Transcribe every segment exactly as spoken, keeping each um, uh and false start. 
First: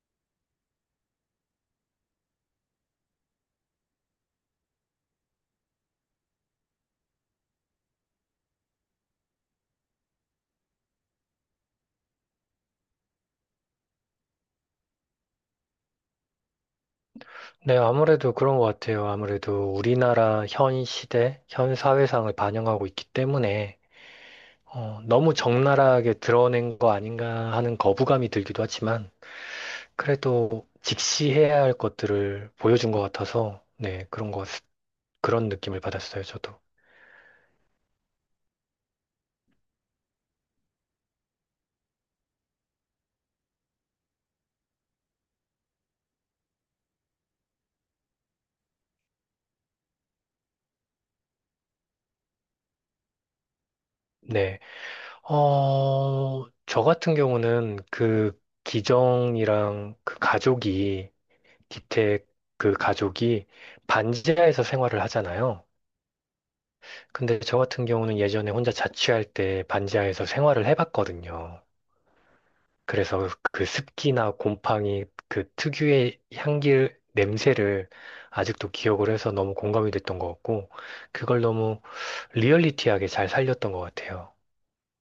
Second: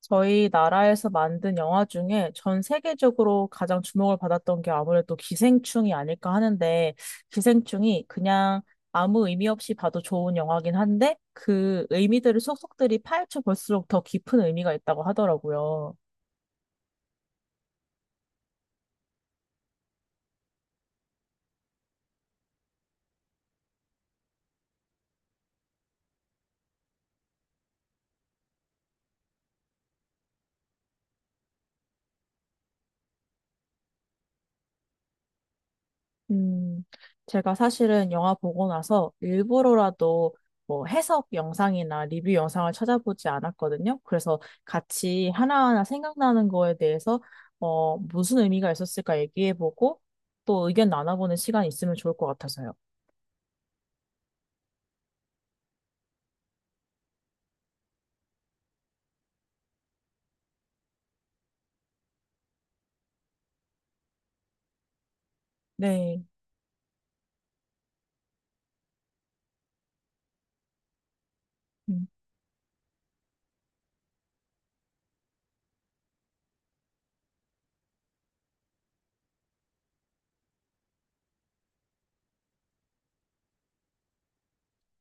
저희 나라에서 만든 영화 중에 전 세계적으로 가장 주목을 받았던 게 아무래도 기생충이 아닐까 하는데, 기생충이 그냥 아무 의미 없이 봐도 좋은 영화긴 한데, 그 의미들을 속속들이 파헤쳐 볼수록 더 깊은 의미가 있다고 하더라고요. 네, 아무래도 그런 것 같아요. 아무래도 우리나라 현 시대, 현 사회상을 반영하고 있기 때문에 어, 너무 적나라하게 드러낸 거 아닌가 하는 거부감이 들기도 하지만 그래도 직시해야 할 것들을 보여준 것 같아서 네, 그런 것, 그런 느낌을 받았어요, 저도. 음, 제가 사실은 영화 보고 나서 일부러라도 뭐 해석 영상이나 리뷰 영상을 찾아보지 않았거든요. 그래서 같이 하나하나 생각나는 거에 대해서 어, 무슨 의미가 있었을까 얘기해보고 또 의견 나눠보는 시간이 있으면 좋을 것 같아서요. 네. 어, 저 같은 경우는 그 기정이랑 그 가족이, 기택 그 가족이 반지하에서 생활을 하잖아요. 네. 근데 저 같은 경우는 예전에 혼자 자취할 때 반지하에서 생활을 해봤거든요. 그래서 그 습기나 곰팡이 그 특유의 향기 냄새를 아직도 기억을 해서 너무 공감이 됐던 것 같고, 그걸 너무 리얼리티하게 잘 살렸던 것 같아요.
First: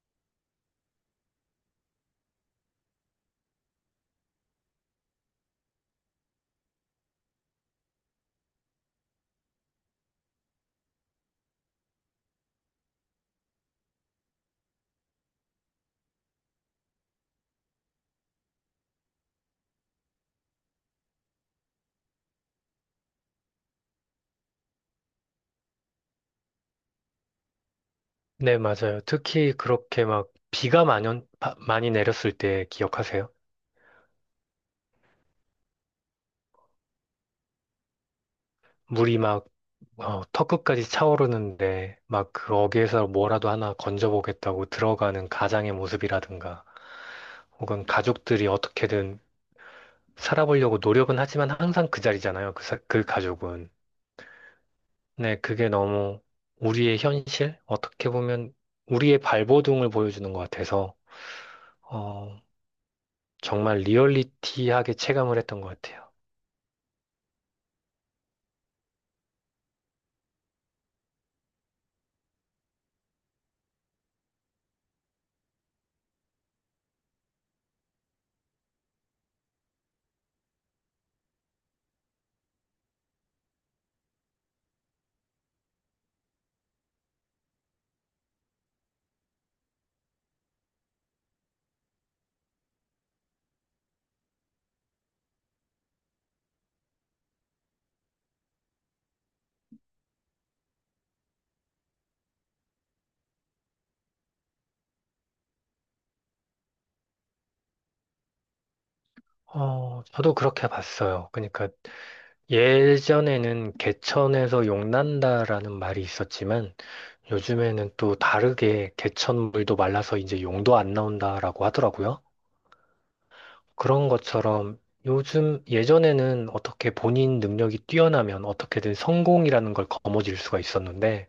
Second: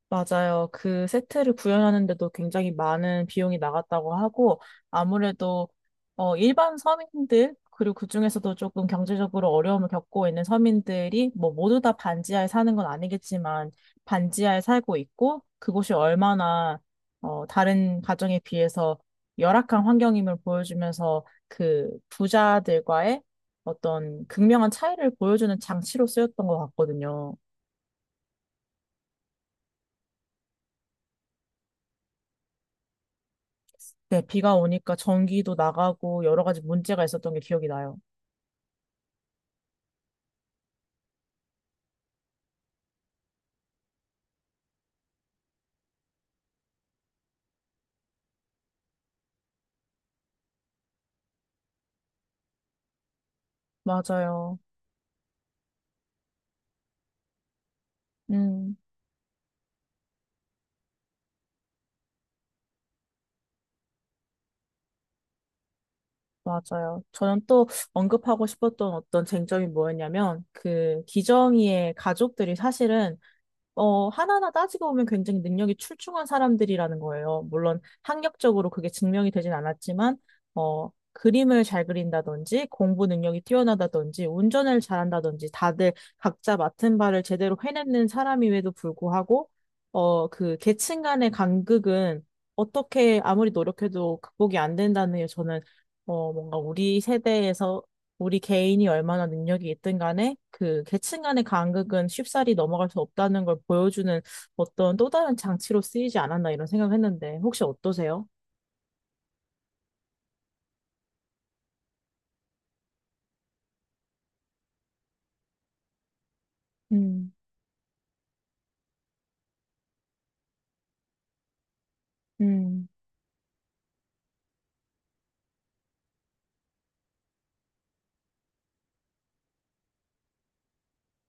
맞아요. 그 세트를 구현하는데도 굉장히 많은 비용이 나갔다고 하고, 아무래도, 어, 일반 서민들, 그리고 그중에서도 조금 경제적으로 어려움을 겪고 있는 서민들이, 뭐, 모두 다 반지하에 사는 건 아니겠지만, 반지하에 살고 있고, 그곳이 얼마나, 어, 다른 가정에 비해서 열악한 환경임을 보여주면서, 그 부자들과의 어떤 극명한 차이를 보여주는 장치로 쓰였던 것 같거든요. 네, 맞아요. 특히 그렇게 막 비가 많이, 온- 바- 많이 내렸을 때 기억하세요? 네, 비가 오니까 전기도 나가고 여러 가지 문제가 있었던 게 기억이 나요. 물이 막 어, 턱끝까지 차오르는데 막 그 어귀에서 뭐라도 하나 건져보겠다고 들어가는 가장의 모습이라든가. 혹은 가족들이 어떻게든 살아보려고 노력은 하지만 항상 그 자리잖아요. 그, 사- 그 가족은. 맞아요. 네, 그게 너무 우리의 현실? 어떻게 보면 음, 우리의 발버둥을 보여주는 것 같아서, 어, 정말 리얼리티하게 체감을 했던 것 같아요. 맞아요. 저는 또 언급하고 싶었던 어떤 쟁점이 뭐였냐면, 그 기정이의 가족들이 사실은 어, 하나하나 따지고 보면 굉장히 능력이 출중한 사람들이라는 거예요. 물론 학력적으로 그게 증명이 되진 않았지만, 어, 그림을 잘 그린다든지, 공부 능력이 뛰어나다든지, 운전을 잘한다든지, 다들 각자 맡은 바를 제대로 해내는 사람임에도 불구하고, 어, 그 계층 간의 간극은 어떻게 아무리 노력해도 극복이 안 된다는 게 저는, 어, 뭔가 우리 세대에서 우리 개인이 얼마나 능력이 있든 간에 그 계층 간의 간극은 쉽사리 넘어갈 수 없다는 걸 보여주는 어떤 또 다른 장치로 쓰이지 않았나 이런 생각을 했는데 혹시 어떠세요? 어, 저도 그렇게 봤어요. 그러니까 예전에는 개천에서 용난다라는 말이 있었지만 음, 요즘에는 또 다르게 개천물도 말라서 이제 용도 안 나온다라고 하더라고요. 음, 그런 것처럼 요즘 예전에는 어떻게 본인 능력이 뛰어나면 어떻게든 성공이라는 걸 거머쥘 수가 있었는데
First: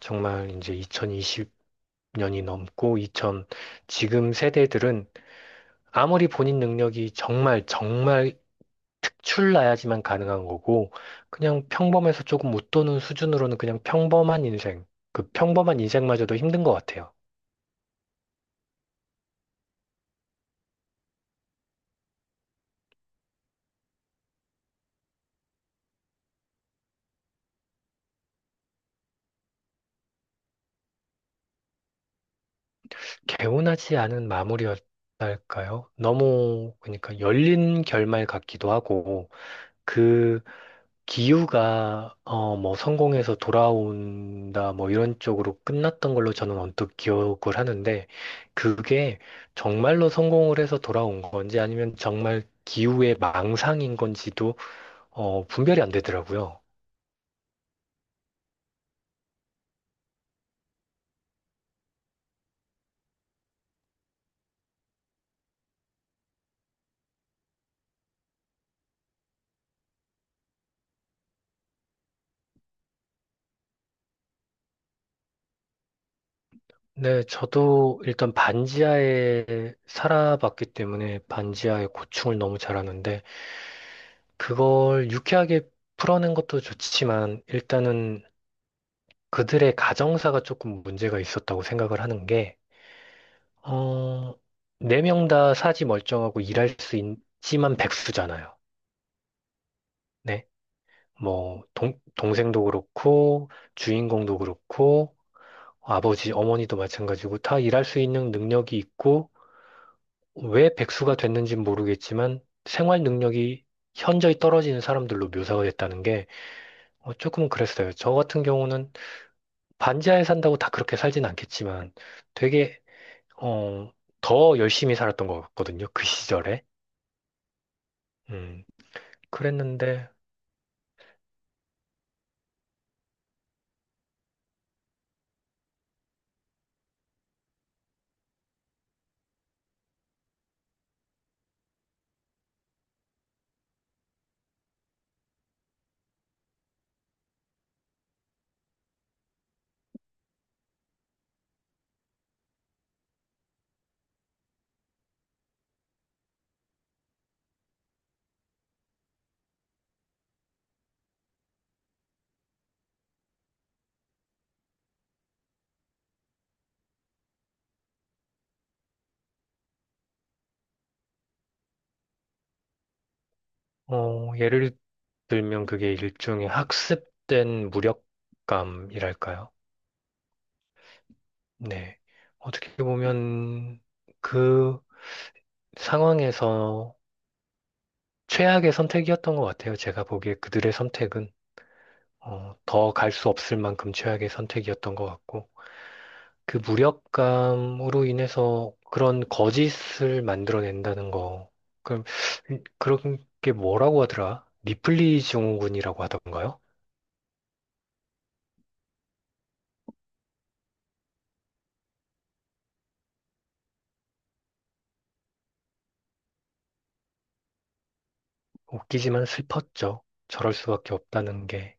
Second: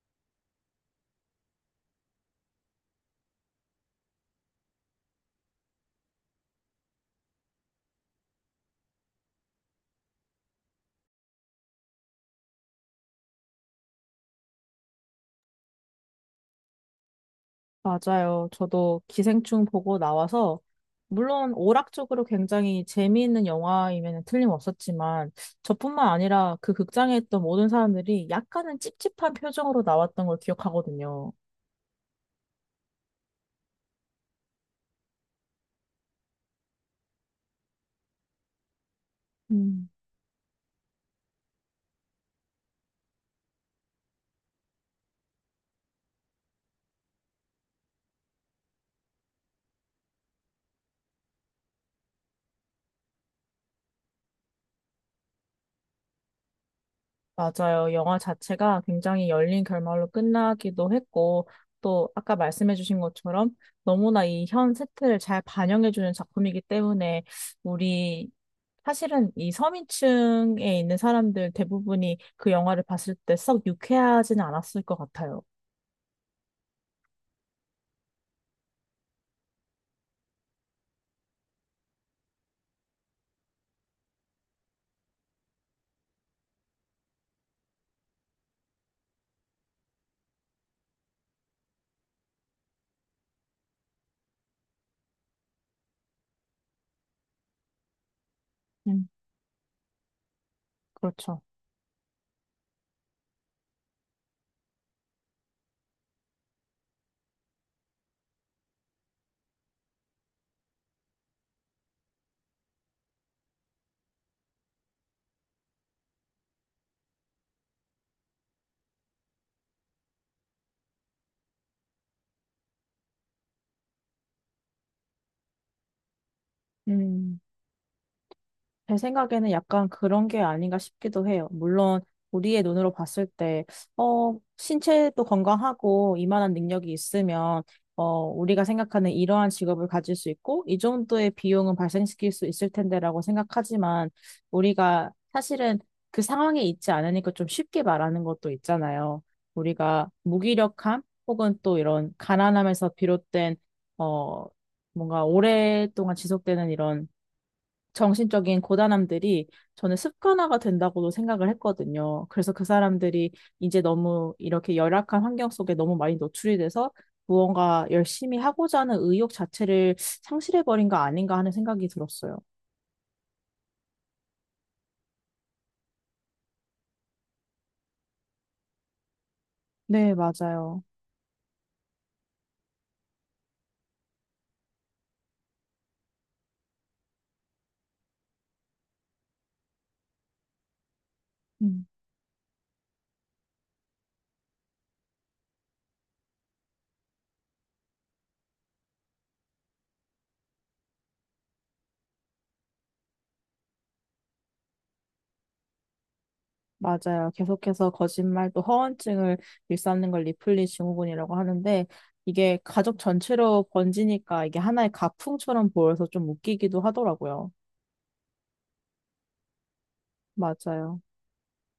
정말 이제 이천이십 년이 넘고 이천 지금 세대들은 아무리 본인 능력이 정말 정말 특출나야지만 가능한 거고 그냥 평범해서 조금 웃도는 수준으로는 그냥 평범한 인생 그 평범한 인생마저도 힘든 것 같아요. 맞아요. 저도 기생충 보고 나와서 물론 오락적으로 굉장히 재미있는 영화이면 틀림없었지만 저뿐만 아니라 그 극장에 있던 모든 사람들이 약간은 찝찝한 표정으로 나왔던 걸 기억하거든요. 개운하지 않은 마무리였. 할까요? 너무 그러니까 열린 결말 같기도 하고 음. 그 기우가 어 뭐 성공해서 돌아온다 뭐 이런 쪽으로 끝났던 걸로 저는 언뜻 기억을 하는데 그게 정말로 성공을 해서 돌아온 건지 아니면 정말 기우의 망상인 건지도 어 분별이 안 되더라고요. 맞아요. 영화 자체가 굉장히 열린 결말로 끝나기도 했고, 또 아까 말씀해주신 것처럼 너무나 이 현 세태를 잘 반영해주는 작품이기 때문에 우리 사실은 이 서민층에 있는 사람들 대부분이 그 영화를 봤을 때 썩 유쾌하지는 않았을 것 같아요. 네, 저도 일단 반지하에 살아봤기 때문에 반지하의 고충을 너무 잘 아는데 그걸 유쾌하게 풀어낸 것도 좋지만 일단은 그들의 가정사가 조금 문제가 있었다고 생각을 하는 게, 어, 네 명 다 사지 멀쩡하고 일할 수 있지만 백수잖아요. 음, 네. 그렇죠. 뭐, 동, 동생도 그렇고, 주인공도 그렇고, 아버지, 어머니도 마찬가지고, 다 일할 수 있는 능력이 있고, 왜 백수가 됐는지는 모르겠지만, 생활 능력이 현저히 떨어지는 사람들로 묘사가 됐다는 게, 어, 조금 그랬어요. 저 같은 경우는 반지하에 산다고 다 그렇게 살진 않겠지만, 되게 어, 더 열심히 살았던 것 같거든요. 그 시절에. 음. 음, 제 생각에는 약간 그랬는데, 그런 게 아닌가 싶기도 해요. 물론 우리의 눈으로 봤을 때, 어, 신체도 건강하고 이만한 능력이 있으면, 어, 우리가 생각하는 이러한 직업을 가질 수 있고, 이 정도의 비용은 발생시킬 수 있을 텐데라고 생각하지만, 우리가 사실은 그 상황에 있지 않으니까 좀 쉽게 말하는 것도 있잖아요. 우리가 무기력함 혹은 또 이런 가난함에서 비롯된, 어, 뭔가 오랫동안 지속되는 이런 정신적인 고단함들이 저는 습관화가 된다고도 생각을 했거든요. 그래서 그 사람들이 이제 너무 이렇게 열악한 환경 속에 너무 많이 노출이 돼서 무언가 열심히 하고자 하는 의욕 자체를 상실해버린 거 아닌가 하는 생각이 들었어요. 어, 예를 들면 그게 일종의 학습된 무력감이랄까요? 네, 맞아요. 네. 어떻게 보면 그 상황에서 최악의 선택이었던 것 같아요. 제가 보기에 그들의 선택은. 음, 어, 더갈 수 없을 만큼 최악의 선택이었던 것 같고. 그 무력감으로 인해서 그런 거짓을 만들어낸다는 거. 그럼 음, 그런 게 뭐라고 하더라? 리플리 증후군이라고 하던가요? 맞아요. 계속해서 거짓말 또 허언증을 일삼는 걸 리플리 증후군이라고 하는데 이게 가족 전체로 번지니까 이게 하나의 가풍처럼 보여서 좀 웃기기도 하더라고요. 웃기지만 슬펐죠. 저럴 수밖에 맞아요. 없다는 게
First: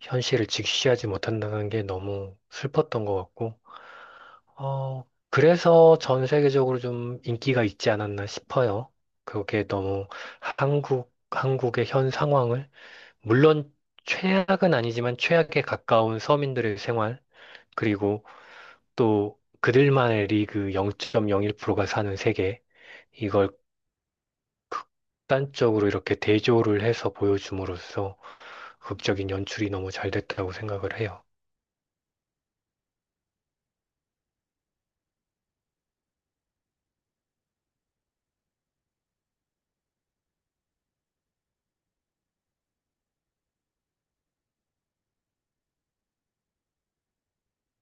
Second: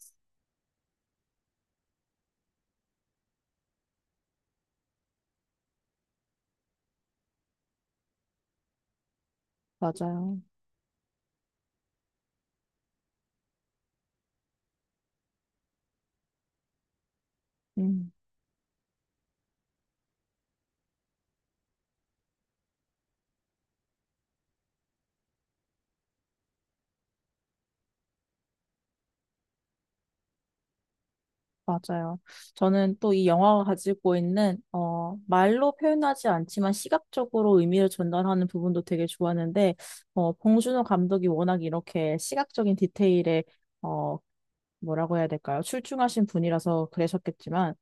현실을 직시하지 못한다는 게 너무 슬펐던 것 같고, 어, 그래서 전 세계적으로 좀 인기가 있지 않았나 싶어요. 그게 너무 맞아요. 한국, 한국의 현 상황을, 물론 최악은 아니지만 최악에 가까운 서민들의 생활, 음. 그리고 또 그들만의 리그 영 점 영일 퍼센트가 사는 세계, 이걸 극단적으로 이렇게 대조를 해서 보여줌으로써 극적인 연출이 너무 잘 됐다고 생각을 해요. 맞아요. 저는 또 이 영화가 가지고 있는, 어, 말로 표현하지 않지만 시각적으로 의미를 전달하는 부분도 되게 좋았는데, 어, 봉준호 감독이 워낙 이렇게 시각적인 디테일에, 어, 뭐라고 해야 될까요? 출중하신 분이라서 그러셨겠지만,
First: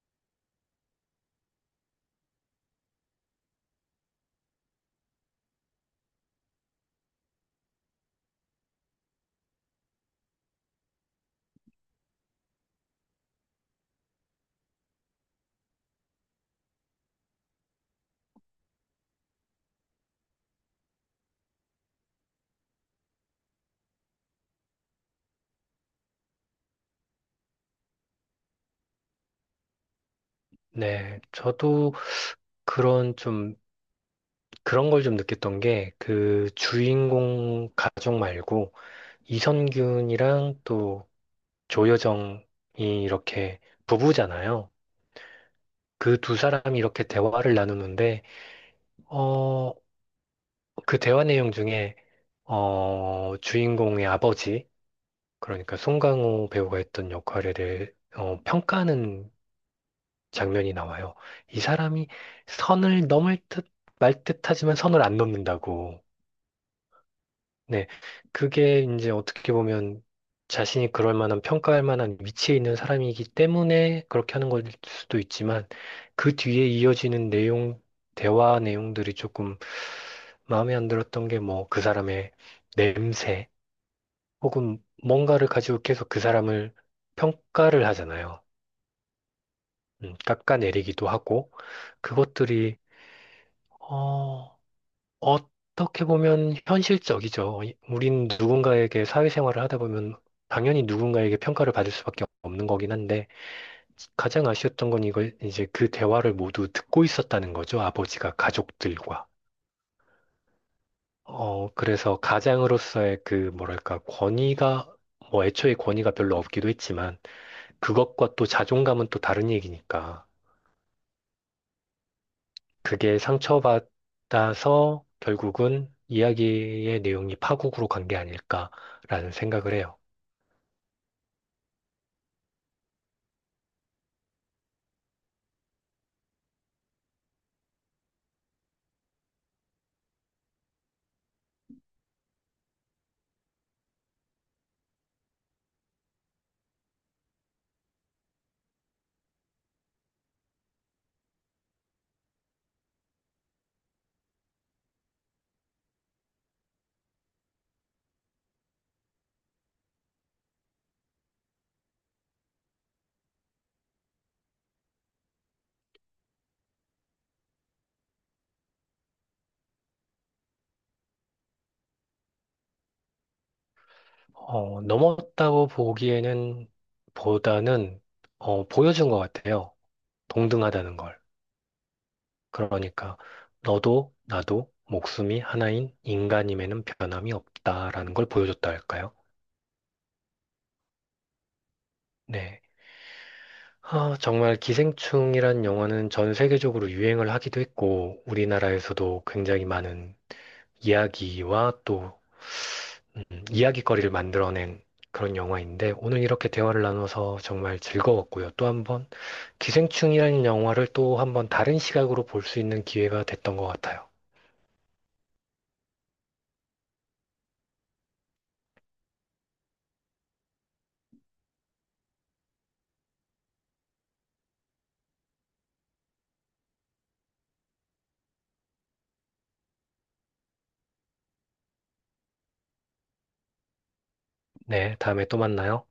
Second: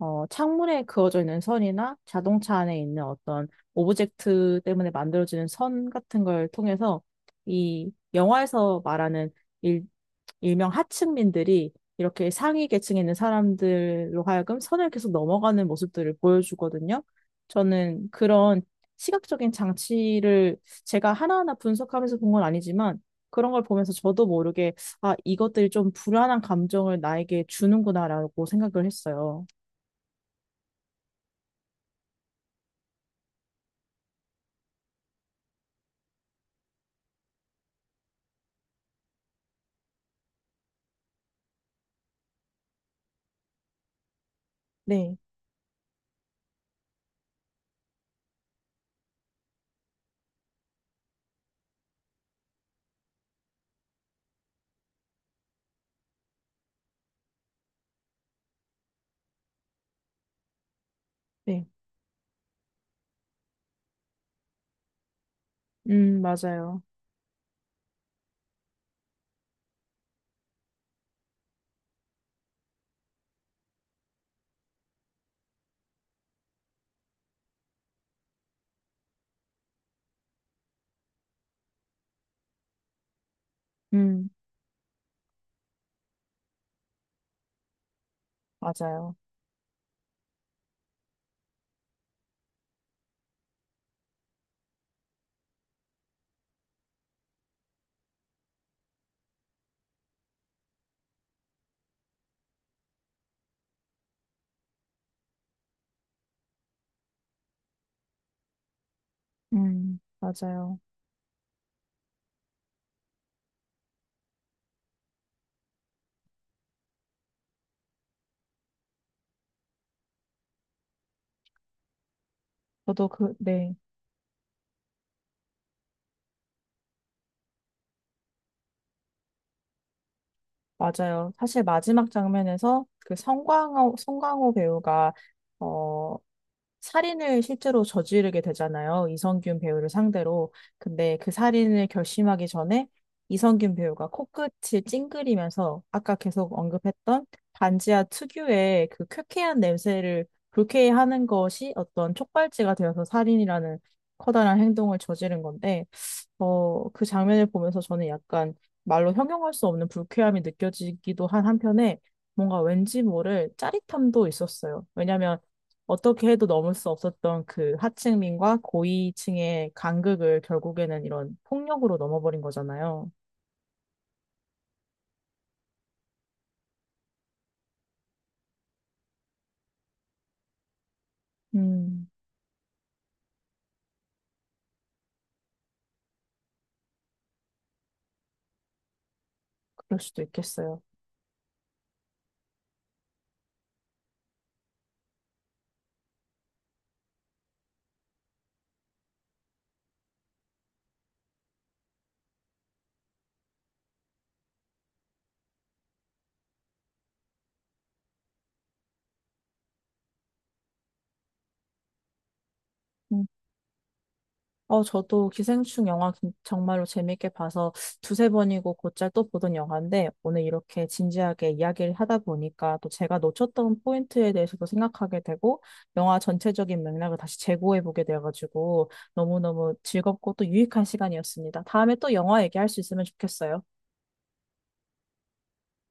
어, 창문에 그어져 있는 선이나 자동차 안에 있는 어떤 오브젝트 때문에 만들어지는 선 같은 걸 통해서 이 영화에서 말하는 일, 일명 하층민들이 이렇게 상위 계층에 있는 사람들로 하여금 선을 계속 넘어가는 모습들을 보여주거든요. 저는 그런 시각적인 장치를 제가 하나하나 분석하면서 본 건 아니지만 그런 걸 보면서 저도 모르게 아, 이것들이 좀 불안한 감정을 나에게 주는구나라고 생각을 했어요. 네, 저도 그런 좀, 그런 걸 좀 느꼈던 게 그 주인공 가족 말고 이선균이랑 또 조여정이 이렇게 부부잖아요. 네, 그 두 사람이 이렇게 대화를 나누는데, 어, 그 대화 내용 중에 어, 주인공의 아버지, 그러니까 송강호 배우가 했던 역할에 대해 어, 평가하는 장면이 나와요. 이 네. 사람이 선을 넘을 듯 말 듯하지만 선을 안 넘는다고. 음, 맞아요. 네, 그게 이제 어떻게 보면 자신이 그럴 만한 평가할 만한 위치에 있는 사람이기 때문에 그렇게 하는 걸 수도 있지만 그 뒤에 이어지는 내용, 대화 내용들이 조금 마음에 안 들었던 게 뭐 그 사람의 냄새, 음, 혹은 뭔가를 가지고 계속 그 사람을 평가를 하잖아요. 맞아요. 음, 깎아내리기도 하고, 그것들이, 어, 어떻게 보면 현실적이죠. 이- 우린 누군가에게 사회생활을 하다 보면 당연히 누군가에게 평가를 받을 수밖에 없는 거긴 한데, 가장 아쉬웠던 건 이걸 이제 그 대화를 모두 듣고 있었다는 거죠. 아버지가 가족들과. 음, 맞아요. 어, 그래서 가장으로서의 그, 뭐랄까, 권위가, 뭐 애초에 권위가 별로 없기도 했지만, 그것과 또 자존감은 또 다른 얘기니까. 저도 그게 그, 네, 상처받아서 결국은 이야기의 내용이 파국으로 간 게 아닐까라는 생각을 해요. 맞아요. 사실 마지막 장면에서 그 성광호, 성광호 배우가, 어, 살인을 실제로 저지르게 되잖아요. 이성균 배우를 상대로. 근데 그 살인을 결심하기 전에 이성균 배우가 코끝을 찡그리면서 아까 계속 언급했던 반지하 특유의 그 쾌쾌한 냄새를 불쾌해하는 것이 어떤 촉발제가 되어서 살인이라는 커다란 행동을 저지른 건데 어, 그 장면을 보면서 저는 약간 말로 형용할 수 없는 불쾌함이 느껴지기도 한 한편에 뭔가 왠지 모를 짜릿함도 있었어요. 왜냐하면 어떻게 해도 넘을 수 없었던 그 하층민과 고위층의 간극을 결국에는 이런 폭력으로 넘어버린 거잖아요. 어, 넘었다고 보기에는 보다는 어, 보여준 것 같아요. 동등하다는 걸. 음, 그러니까 너도 나도 목숨이 하나인 인간임에는 변함이 없다라는 걸 보여줬다 할까요? 그럴 수도 있겠어요. 네. 아, 정말 기생충이란 영화는 전 세계적으로 유행을 하기도 했고, 우리나라에서도 굉장히 많은 이야기와 또 음, 이야기거리를 만들어낸 그런 영화인데, 오늘 이렇게 대화를 나눠서 정말 즐거웠고요. 또 한 번, 기생충이라는 영화를 또 한 번 다른 시각으로 볼 수 있는 기회가 됐던 것 같아요. 어, 저도 기생충 영화 긴- 정말로 재밌게 봐서 두세 번이고 곧잘 또 보던 영화인데 오늘 이렇게 진지하게 이야기를 하다 보니까 또 제가 놓쳤던 포인트에 대해서도 생각하게 되고 영화 전체적인 맥락을 다시 재고해 보게 돼가지고 너무너무 즐겁고 또 유익한 시간이었습니다. 다음에 또 영화 얘기할 수 있으면 좋겠어요. 네, 다음에 또 만나요.